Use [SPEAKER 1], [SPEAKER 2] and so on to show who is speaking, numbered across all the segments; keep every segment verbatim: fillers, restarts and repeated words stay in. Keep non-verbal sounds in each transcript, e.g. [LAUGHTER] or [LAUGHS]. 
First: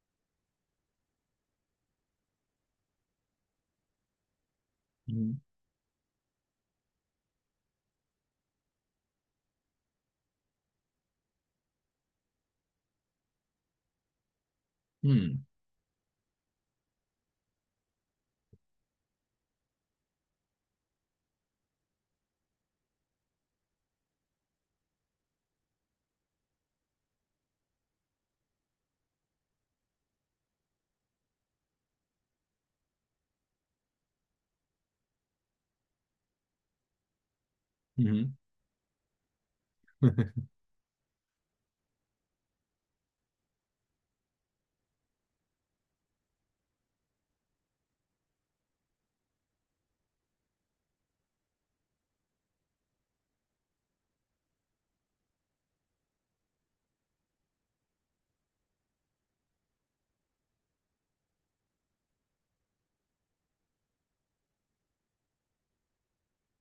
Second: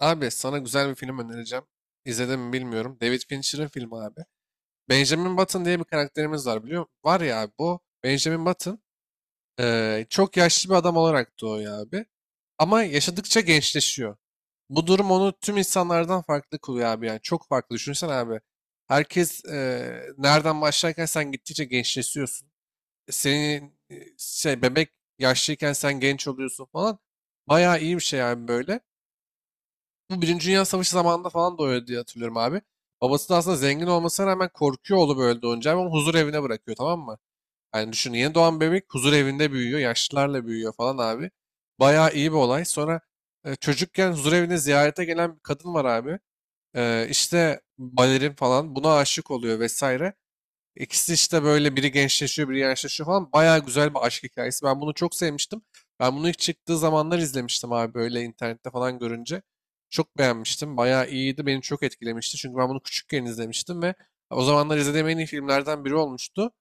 [SPEAKER 1] Abi sana güzel bir film önereceğim. İzledin mi bilmiyorum. David Fincher'ın filmi abi. Benjamin
[SPEAKER 2] Hmm.
[SPEAKER 1] Button diye bir karakterimiz var biliyor musun? Var ya abi bu Benjamin Button eee, çok yaşlı bir adam olarak doğuyor abi. Ama yaşadıkça gençleşiyor. Bu durum onu
[SPEAKER 2] Hmm.
[SPEAKER 1] tüm insanlardan farklı kılıyor abi yani. Çok farklı. Düşünsene abi. Herkes eee, nereden başlarken sen gittikçe gençleşiyorsun. Senin e, şey bebek yaşlıyken sen genç oluyorsun falan. Bayağı iyi bir şey abi böyle. Bu Birinci Dünya Savaşı zamanında falan da öyle diye hatırlıyorum abi. Babası da aslında zengin olmasına rağmen korkuyor oğlu böyle doğunca. Ama onu huzur evine bırakıyor, tamam mı? Yani
[SPEAKER 2] Hı
[SPEAKER 1] düşün,
[SPEAKER 2] hı.
[SPEAKER 1] yeni doğan bebek huzur evinde büyüyor. Yaşlılarla
[SPEAKER 2] [LAUGHS]
[SPEAKER 1] büyüyor falan abi. Bayağı iyi bir olay. Sonra e, çocukken huzur evine ziyarete gelen bir kadın var abi. E, işte balerin falan buna aşık oluyor vesaire. İkisi işte böyle, biri gençleşiyor, biri yaşlaşıyor falan. Baya güzel bir aşk hikayesi. Ben bunu çok sevmiştim. Ben bunu ilk çıktığı zamanlar izlemiştim abi, böyle internette falan görünce. Çok beğenmiştim. Baya iyiydi. Beni çok etkilemişti. Çünkü ben bunu küçükken izlemiştim ve o zamanlar izlediğim en iyi filmlerden biri olmuştu.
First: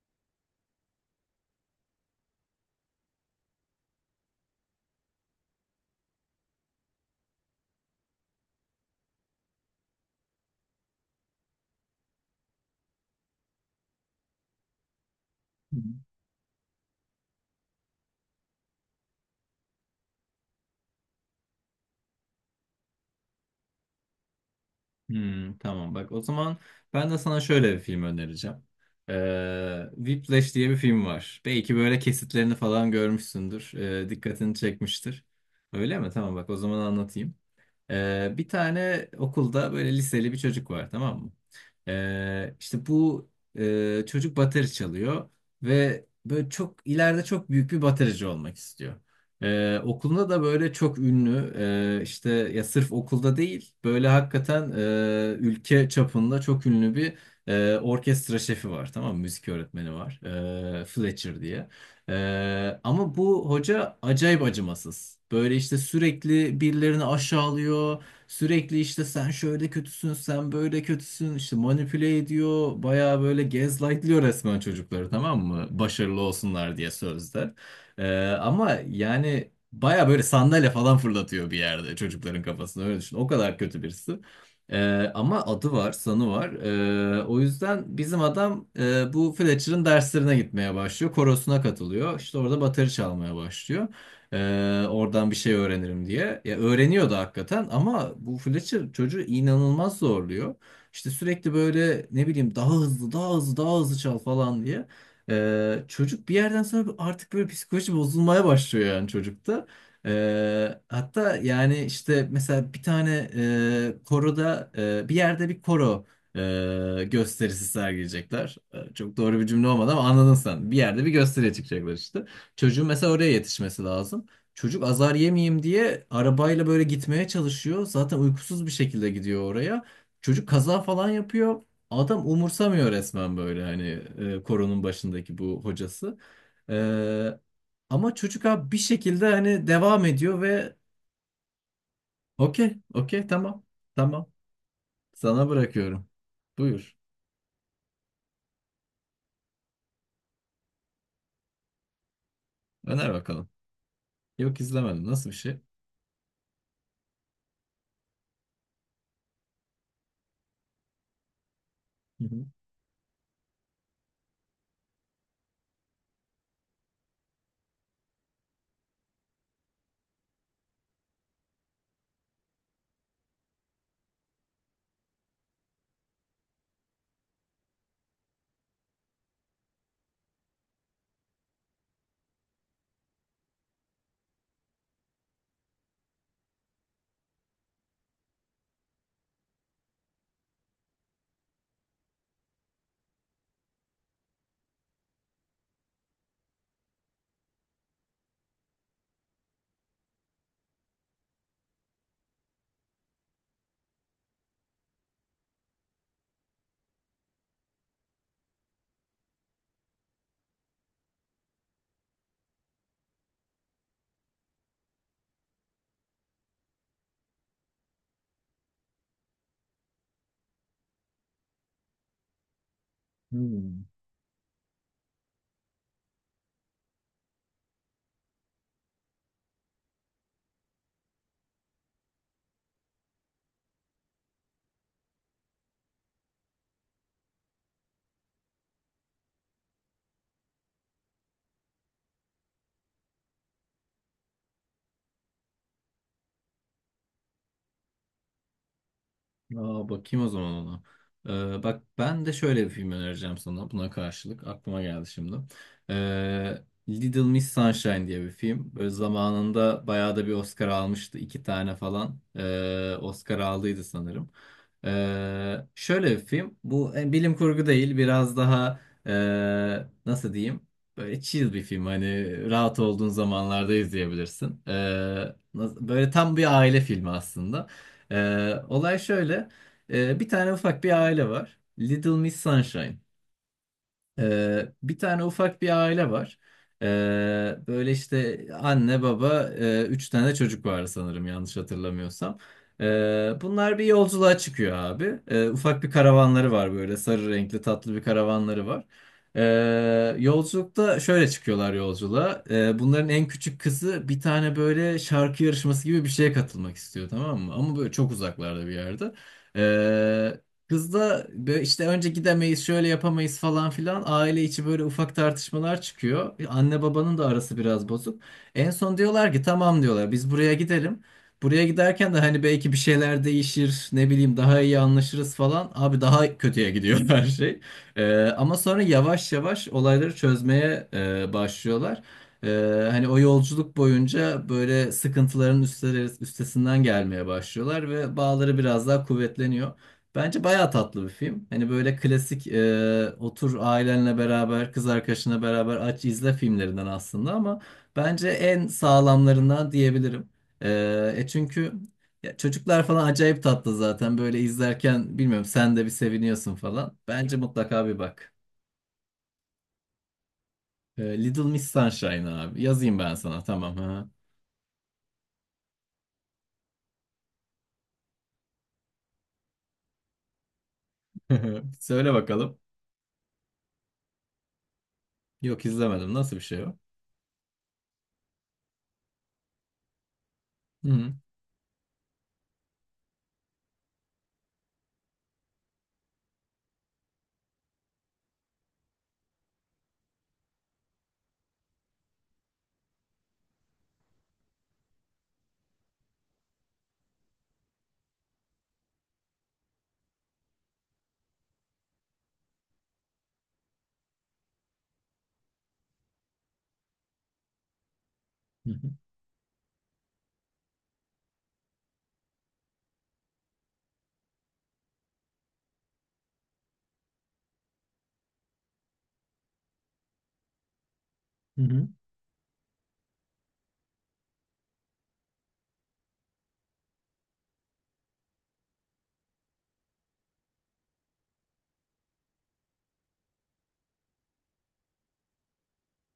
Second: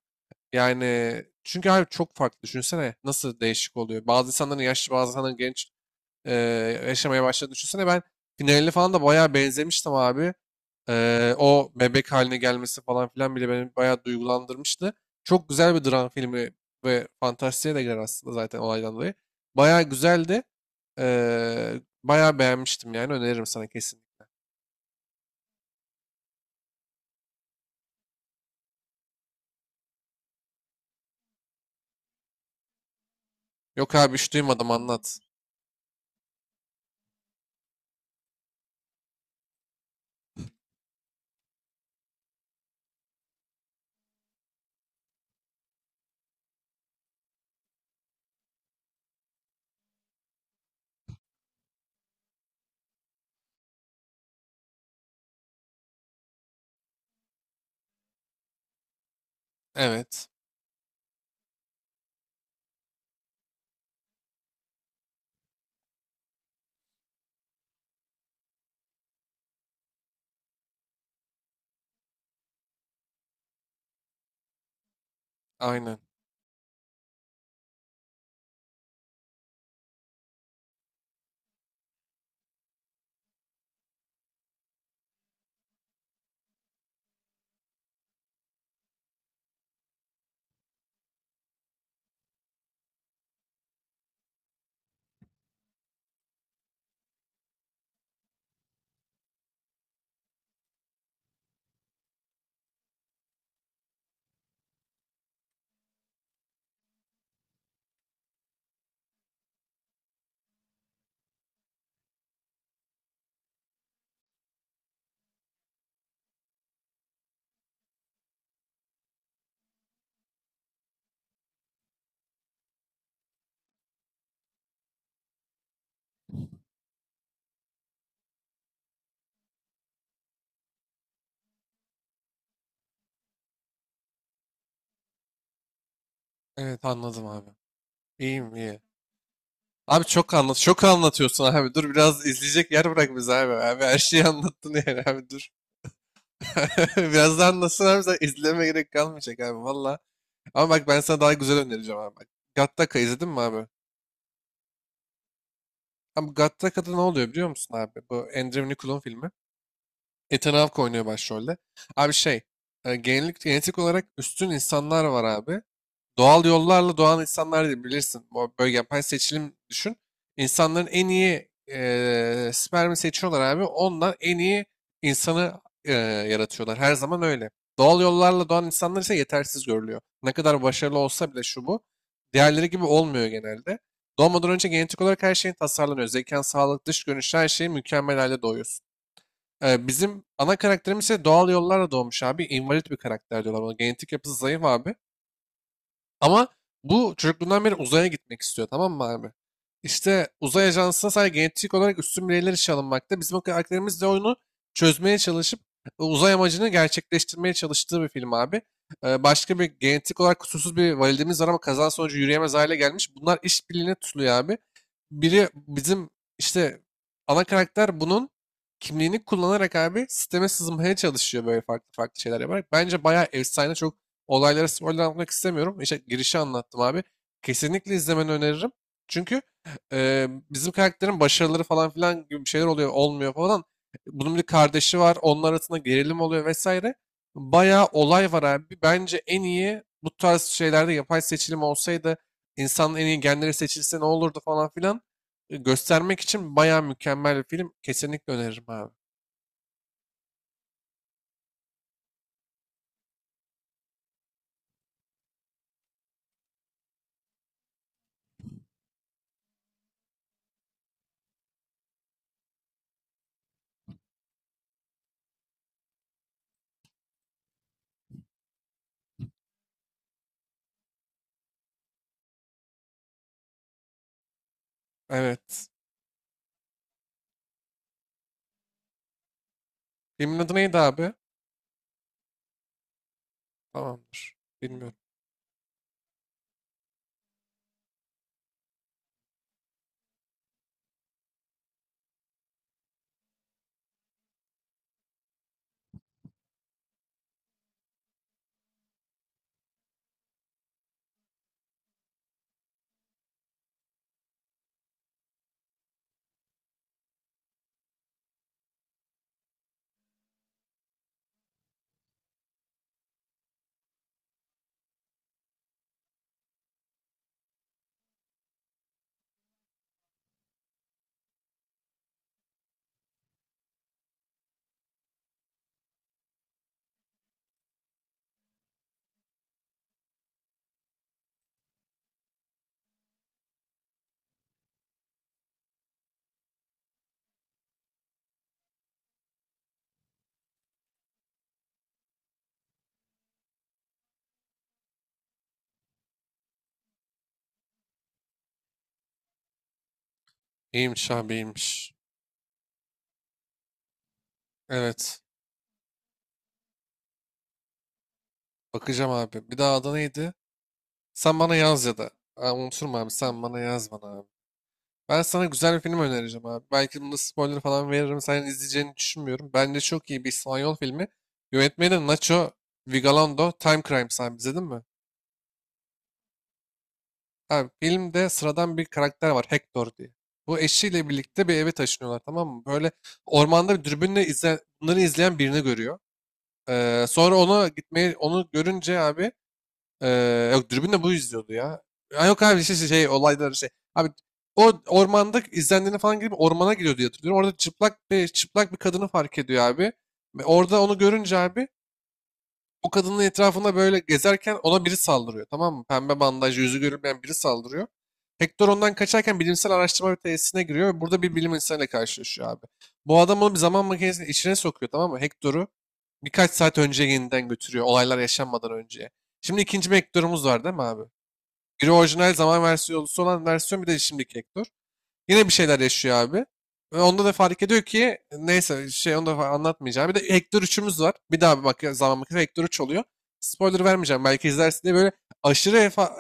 [SPEAKER 1] Yani çünkü abi çok farklı. Düşünsene nasıl değişik oluyor. Bazı insanların yaşlı, bazı insanların genç e, yaşamaya başladı. Düşünsene ben finalini falan da bayağı benzemiştim abi. Eee, o bebek haline gelmesi falan filan bile beni bayağı duygulandırmıştı. Çok güzel bir dram filmi ve fantastiğe de girer aslında, zaten olaydan dolayı. Bayağı güzeldi. Eee bayağı beğenmiştim, yani öneririm sana kesin.
[SPEAKER 2] Hmm, tamam bak o zaman ben de sana şöyle bir film önereceğim. Ee, Whiplash diye bir film var. Belki böyle kesitlerini falan görmüşsündür.
[SPEAKER 1] Yok
[SPEAKER 2] Ee,
[SPEAKER 1] abi, hiç
[SPEAKER 2] dikkatini
[SPEAKER 1] duymadım, anlat.
[SPEAKER 2] çekmiştir. Öyle mi? Tamam bak o zaman anlatayım. Ee, bir tane okulda böyle liseli bir çocuk var, tamam mı? Ee, işte bu e, Çocuk bateri çalıyor ve böyle çok ileride çok büyük bir baterici olmak istiyor. Ee, okulunda da böyle çok ünlü, e, işte ya sırf okulda değil, böyle hakikaten e, ülke çapında çok ünlü bir e, orkestra şefi var, tamam mı? Müzik öğretmeni var,
[SPEAKER 1] Evet.
[SPEAKER 2] e, Fletcher diye. Ee, ama bu hoca acayip acımasız. Böyle işte sürekli birilerini aşağılıyor. Sürekli işte sen şöyle kötüsün, sen böyle kötüsün. İşte manipüle ediyor. Bayağı böyle gaslightlıyor resmen çocukları, tamam mı?
[SPEAKER 1] Aynen.
[SPEAKER 2] Başarılı olsunlar diye sözde. Ee, ama yani bayağı böyle sandalye falan fırlatıyor bir yerde çocukların kafasına, öyle düşün. O kadar kötü birisi. Ee, ama adı var, sanı var. Ee, o yüzden bizim adam, e, bu Fletcher'ın derslerine gitmeye başlıyor. Korosuna katılıyor. İşte orada bateri çalmaya başlıyor. Ee, oradan bir şey öğrenirim diye. Ya öğreniyordu hakikaten ama bu Fletcher çocuğu inanılmaz zorluyor. İşte sürekli böyle ne bileyim daha hızlı, daha hızlı, daha hızlı çal falan diye. Ee, çocuk bir yerden sonra artık böyle psikoloji bozulmaya başlıyor yani çocukta. Ee, hatta yani işte mesela bir tane e, koroda e, bir yerde bir koro e, gösterisi sergileyecekler. E, Çok doğru bir cümle olmadı ama anladın sen. Bir yerde bir gösteriye çıkacaklar işte. Çocuğun mesela oraya yetişmesi lazım. Çocuk azar yemeyeyim diye arabayla böyle gitmeye çalışıyor. Zaten uykusuz bir şekilde gidiyor oraya. Çocuk kaza falan yapıyor. Adam umursamıyor resmen böyle hani e, koronun başındaki bu hocası.
[SPEAKER 1] Evet, anladım abi.
[SPEAKER 2] Ama çocuk
[SPEAKER 1] İyiyim
[SPEAKER 2] abi
[SPEAKER 1] iyi.
[SPEAKER 2] bir şekilde hani
[SPEAKER 1] Abi
[SPEAKER 2] devam
[SPEAKER 1] çok
[SPEAKER 2] ediyor
[SPEAKER 1] anlat.
[SPEAKER 2] ve
[SPEAKER 1] Çok anlatıyorsun abi. Dur biraz, izleyecek
[SPEAKER 2] okey,
[SPEAKER 1] yer bırak
[SPEAKER 2] okey,
[SPEAKER 1] bize abi.
[SPEAKER 2] tamam,
[SPEAKER 1] Abi her şeyi
[SPEAKER 2] tamam.
[SPEAKER 1] anlattın yani abi, dur.
[SPEAKER 2] Sana bırakıyorum.
[SPEAKER 1] [LAUGHS]
[SPEAKER 2] Buyur.
[SPEAKER 1] Birazdan nasıl abi, sen izleme, gerek kalmayacak abi valla. Ama bak, ben sana daha güzel önereceğim abi. Bak, Gattaca
[SPEAKER 2] Öner
[SPEAKER 1] izledin mi
[SPEAKER 2] bakalım.
[SPEAKER 1] abi?
[SPEAKER 2] Yok, izlemedim. Nasıl bir şey?
[SPEAKER 1] Abi Gattaca'da ne oluyor biliyor musun abi? Bu Andrew Nicholl'un filmi. Ethan Hawke oynuyor başrolde. Abi
[SPEAKER 2] Hı
[SPEAKER 1] şey,
[SPEAKER 2] hı.
[SPEAKER 1] e, genellik genetik olarak üstün insanlar var abi. Doğal yollarla doğan insanlar değil, bilirsin. Bu böyle yapay seçilim, düşün. İnsanların en iyi eee spermi seçiyorlar abi. Ondan en iyi insanı eee, yaratıyorlar. Her zaman öyle. Doğal yollarla doğan insanlar ise yetersiz görülüyor. Ne kadar başarılı olsa bile, şu bu. Diğerleri gibi olmuyor genelde. Doğmadan önce genetik olarak her şeyin tasarlanıyor. Zekan, sağlık, dış görünüş, her şeyin mükemmel halde doğuyorsun. Eee, bizim ana karakterimiz ise doğal yollarla doğmuş abi. İnvalid bir karakter diyorlar ona. Genetik yapısı zayıf abi. Ama bu çocukluğundan beri uzaya gitmek istiyor, tamam mı abi? İşte uzay ajansına sadece genetik olarak üstün bireyler işe alınmakta. Bizim karakterimiz de oyunu çözmeye çalışıp e, uzay amacını gerçekleştirmeye çalıştığı bir film abi. Ee, başka bir genetik olarak kusursuz bir validemiz var ama kaza sonucu yürüyemez hale gelmiş. Bunlar işbirliğine tutuluyor abi. Biri bizim işte ana karakter bunun kimliğini kullanarak abi sisteme sızmaya çalışıyor, böyle farklı farklı şeyler yaparak. Bence bayağı efsane,
[SPEAKER 2] Hmm.
[SPEAKER 1] çok. Olaylara spoiler anlatmak istemiyorum. İşte girişi anlattım abi. Kesinlikle izlemeni öneririm. Çünkü e, bizim karakterin başarıları falan filan gibi bir şeyler oluyor, olmuyor falan. Bunun bir kardeşi var. Onlar arasında gerilim oluyor vesaire. Bayağı olay var abi. Bence en iyi bu tarz şeylerde, yapay seçilim olsaydı insanın en iyi genleri seçilse ne olurdu falan filan e, göstermek için bayağı mükemmel bir film. Kesinlikle öneririm abi.
[SPEAKER 2] Aa, bakayım o zaman ona. Ee, bak, ben de şöyle bir film önereceğim sana buna karşılık. Aklıma geldi şimdi. Ee, Little Miss Sunshine diye bir film. Böyle zamanında bayağı da bir Oscar almıştı. İki tane falan ee, Oscar aldıydı sanırım. Ee, şöyle bir film. Bu e, bilim kurgu değil. Biraz daha ee, nasıl diyeyim? Böyle chill bir film. Hani rahat olduğun zamanlarda izleyebilirsin. Ee,
[SPEAKER 1] Evet.
[SPEAKER 2] nasıl- böyle tam bir aile filmi aslında. Ee, olay şöyle. Ee, bir
[SPEAKER 1] Filmin adı
[SPEAKER 2] tane
[SPEAKER 1] neydi
[SPEAKER 2] ufak bir
[SPEAKER 1] abi?
[SPEAKER 2] aile var. Little Miss Sunshine.
[SPEAKER 1] Tamamdır.
[SPEAKER 2] Ee,
[SPEAKER 1] Bilmiyorum.
[SPEAKER 2] bir tane ufak bir aile var. Ee, böyle işte anne baba, e, üç tane çocuk var sanırım yanlış hatırlamıyorsam. Ee, bunlar bir yolculuğa çıkıyor abi. Ee, ufak bir karavanları var, böyle sarı renkli tatlı bir karavanları var. Ee, yolculukta şöyle çıkıyorlar yolculuğa. Ee, bunların en küçük kızı bir tane böyle şarkı yarışması gibi bir şeye katılmak istiyor, tamam mı? Ama böyle çok uzaklarda bir yerde. Kız da böyle işte önce gidemeyiz, şöyle yapamayız falan filan, aile içi böyle ufak tartışmalar çıkıyor. Anne babanın da arası biraz bozuk. En son diyorlar ki tamam, diyorlar biz buraya gidelim. Buraya giderken de hani belki bir şeyler değişir, ne bileyim, daha iyi anlaşırız falan. Abi daha kötüye gidiyor [LAUGHS] her şey. Ee, ama sonra yavaş yavaş olayları çözmeye e, başlıyorlar. Ee, hani o yolculuk boyunca böyle sıkıntıların üstleri- üstesinden gelmeye başlıyorlar ve bağları biraz daha kuvvetleniyor. Bence bayağı tatlı bir film. Hani böyle klasik, e, otur ailenle beraber, kız arkadaşına beraber aç izle filmlerinden aslında, ama bence en sağlamlarından diyebilirim.
[SPEAKER 1] İyiymiş
[SPEAKER 2] E, e
[SPEAKER 1] abi,
[SPEAKER 2] çünkü
[SPEAKER 1] iyiymiş.
[SPEAKER 2] ya çocuklar falan acayip tatlı zaten. Böyle
[SPEAKER 1] Evet.
[SPEAKER 2] izlerken bilmiyorum sen de bir seviniyorsun falan. Bence mutlaka bir bak.
[SPEAKER 1] Bakacağım abi. Bir daha adı neydi?
[SPEAKER 2] E,
[SPEAKER 1] Sen
[SPEAKER 2] Little
[SPEAKER 1] bana
[SPEAKER 2] Miss
[SPEAKER 1] yaz ya da.
[SPEAKER 2] Sunshine
[SPEAKER 1] Aa,
[SPEAKER 2] abi.
[SPEAKER 1] unuturum
[SPEAKER 2] Yazayım
[SPEAKER 1] abi.
[SPEAKER 2] ben
[SPEAKER 1] Sen
[SPEAKER 2] sana,
[SPEAKER 1] bana
[SPEAKER 2] tamam
[SPEAKER 1] yaz,
[SPEAKER 2] ha.
[SPEAKER 1] bana abi. Ben sana güzel bir film önereceğim abi. Belki bunda spoiler falan veririm. Sen izleyeceğini düşünmüyorum. Bence çok iyi bir İspanyol filmi.
[SPEAKER 2] [LAUGHS]
[SPEAKER 1] Yönetmeni de
[SPEAKER 2] Söyle
[SPEAKER 1] Nacho
[SPEAKER 2] bakalım.
[SPEAKER 1] Vigalondo. Time Crimes abi, izledin mi?
[SPEAKER 2] Yok, izlemedim. Nasıl bir şey o?
[SPEAKER 1] Abi filmde sıradan bir karakter var. Hector diye. Bu
[SPEAKER 2] Hı
[SPEAKER 1] eşiyle
[SPEAKER 2] hı.
[SPEAKER 1] birlikte bir eve taşınıyorlar, tamam mı? Böyle ormanda bir dürbünle izle, bunları izleyen birini görüyor. Ee, sonra ona gitmeyi, onu görünce abi Eee, yok, dürbünle bu izliyordu ya. Ha, yok abi şey, şey, şey olayları şey. Abi o ormanda izlendiğini falan gibi ormana gidiyor diye hatırlıyorum. Orada çıplak bir çıplak bir kadını fark ediyor abi. Ve orada onu görünce abi o kadının etrafında böyle gezerken ona biri saldırıyor, tamam mı? Pembe bandaj, yüzü görünmeyen biri saldırıyor. Hector
[SPEAKER 2] Hı hı.
[SPEAKER 1] ondan kaçarken bilimsel araştırma tesisine giriyor ve burada bir bilim insanıyla karşılaşıyor abi. Bu adam onu bir zaman makinesinin içine sokuyor, tamam mı? Hector'u birkaç saat önce yeniden götürüyor, olaylar yaşanmadan önce. Şimdi ikinci bir Hector'umuz var, değil mi abi?
[SPEAKER 2] Hı
[SPEAKER 1] Biri
[SPEAKER 2] hı.
[SPEAKER 1] orijinal zaman versiyonu olan versiyon, bir de şimdiki Hector. Yine bir şeyler yaşıyor abi. Ve onda da fark ediyor ki neyse, şey, onu da fa- anlatmayacağım. Bir de Hector üçümüz var. Bir daha bir bak, zaman bakıyor, Hector üç oluyor. Spoiler vermeyeceğim belki izlersin diye, böyle aşırı efa-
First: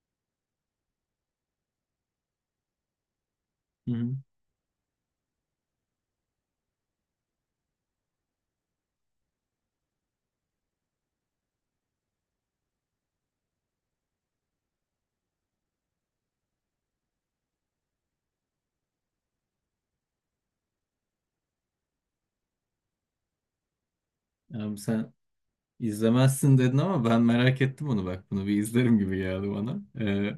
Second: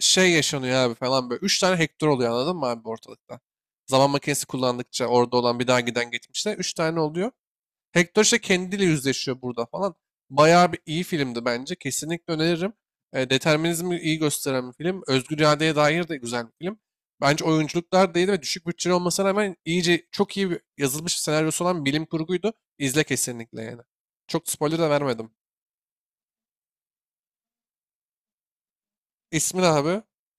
[SPEAKER 1] şey yaşanıyor abi falan böyle. Üç tane Hector oluyor, anladın mı abi, ortalıkta?
[SPEAKER 2] Hı
[SPEAKER 1] Zaman
[SPEAKER 2] hı.
[SPEAKER 1] makinesi kullandıkça orada olan bir daha giden geçmişte üç tane oluyor. Hector işte kendiyle yüzleşiyor burada falan. Bayağı bir iyi filmdi bence. Kesinlikle öneririm. E, determinizmi iyi gösteren bir film. Özgür iradeye dair de güzel bir film. Bence oyunculuklar da iyiydi ve düşük bütçeli olmasına rağmen iyice çok iyi bir- yazılmış bir senaryosu olan bilim kurguydu. İzle kesinlikle yani. Çok
[SPEAKER 2] Abi
[SPEAKER 1] spoiler da
[SPEAKER 2] sen
[SPEAKER 1] vermedim.
[SPEAKER 2] İzlemezsin dedin ama ben merak ettim onu, bak. Bunu bir izlerim gibi geldi
[SPEAKER 1] İsmi ne
[SPEAKER 2] bana.
[SPEAKER 1] abi?
[SPEAKER 2] Ee,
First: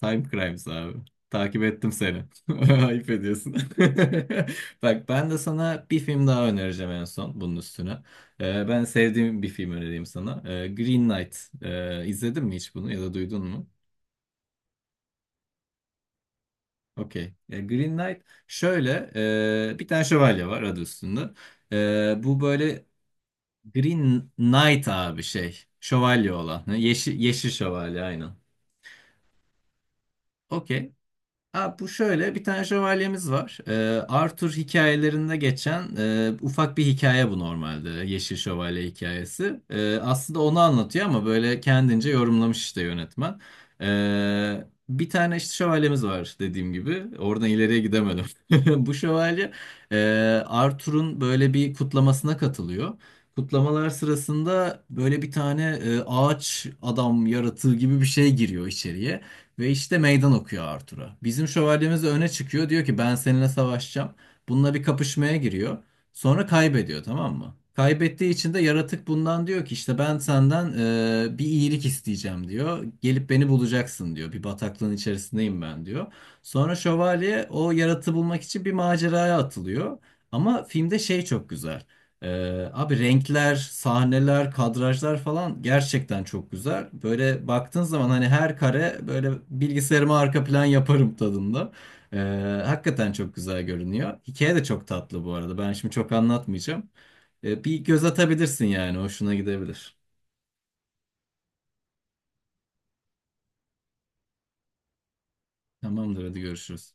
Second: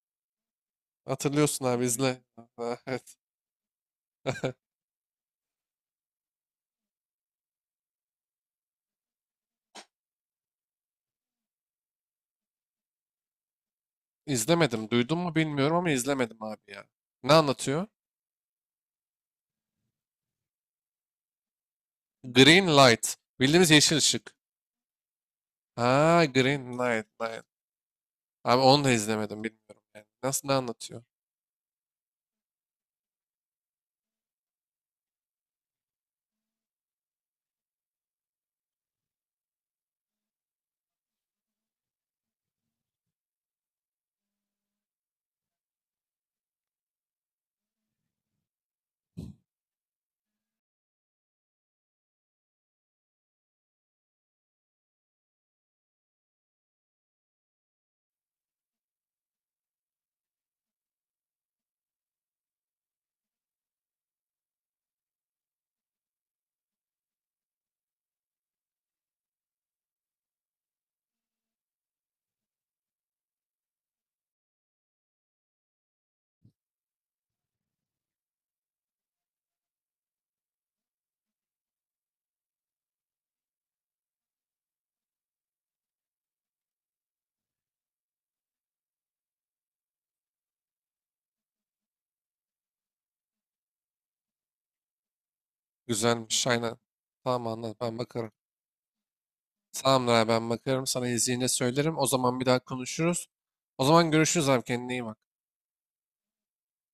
[SPEAKER 2] Time Crimes abi. Takip
[SPEAKER 1] Hatırlıyorsun abi,
[SPEAKER 2] ettim
[SPEAKER 1] izle.
[SPEAKER 2] seni. [LAUGHS]
[SPEAKER 1] [LAUGHS]
[SPEAKER 2] Ayıp
[SPEAKER 1] Evet.
[SPEAKER 2] ediyorsun. [LAUGHS] Bak, ben de sana bir film daha önereceğim en son bunun üstüne. Ee, ben sevdiğim bir film önereyim sana. Ee, Green Knight. Ee, izledin mi hiç bunu ya da duydun mu?
[SPEAKER 1] İzlemedim. Duydun mu bilmiyorum ama izlemedim abi ya. Ne
[SPEAKER 2] Okey. Ya
[SPEAKER 1] anlatıyor?
[SPEAKER 2] Green Knight şöyle, e, bir tane şövalye var, adı üstünde. Ee, bu
[SPEAKER 1] Green
[SPEAKER 2] böyle
[SPEAKER 1] light. Bildiğimiz yeşil
[SPEAKER 2] Green
[SPEAKER 1] ışık.
[SPEAKER 2] Knight abi şey.
[SPEAKER 1] Ha,
[SPEAKER 2] Şövalye olan. Ha,
[SPEAKER 1] green light.
[SPEAKER 2] yeşil,
[SPEAKER 1] Light.
[SPEAKER 2] yeşil şövalye, aynen.
[SPEAKER 1] Abi onu da izlemedim, bilmiyorum yani. Nasıl, ne
[SPEAKER 2] Okey.
[SPEAKER 1] anlatıyor?
[SPEAKER 2] Abi bu şöyle, bir tane şövalyemiz var. Ee, Arthur hikayelerinde geçen e, ufak bir hikaye bu normalde. Yeşil Şövalye hikayesi. Ee, aslında onu anlatıyor ama böyle kendince yorumlamış işte yönetmen. Ee, bir tane işte şövalyemiz var dediğim gibi. Oradan ileriye gidemedim. [LAUGHS] Bu şövalye e, Arthur'un böyle bir kutlamasına katılıyor. Kutlamalar sırasında böyle bir tane e, ağaç adam yaratığı gibi bir şey giriyor içeriye. Ve işte meydan okuyor Arthur'a. Bizim şövalyemiz de öne çıkıyor. Diyor ki ben seninle savaşacağım. Bununla bir kapışmaya giriyor. Sonra kaybediyor, tamam mı? Kaybettiği için de yaratık bundan diyor ki işte ben senden e, bir iyilik isteyeceğim diyor. Gelip beni bulacaksın diyor. Bir bataklığın içerisindeyim ben diyor. Sonra şövalye o yaratığı bulmak için bir maceraya atılıyor. Ama filmde şey çok güzel. Ee, abi renkler, sahneler, kadrajlar falan gerçekten çok güzel. Böyle baktığın zaman hani her kare böyle bilgisayarıma arka plan yaparım tadında. Ee, Hakikaten çok güzel görünüyor. Hikaye de çok tatlı bu arada. Ben şimdi çok
[SPEAKER 1] Güzelmiş, aynen.
[SPEAKER 2] anlatmayacağım.
[SPEAKER 1] Tamam,
[SPEAKER 2] Ee,
[SPEAKER 1] anlat,
[SPEAKER 2] bir
[SPEAKER 1] ben
[SPEAKER 2] göz
[SPEAKER 1] bakarım.
[SPEAKER 2] atabilirsin yani. Hoşuna gidebilir.
[SPEAKER 1] Tamamdır abi, ben bakarım, sana izleyince söylerim. O zaman bir daha konuşuruz. O zaman görüşürüz abi, kendine iyi bak.
[SPEAKER 2] Tamamdır hadi görüşürüz.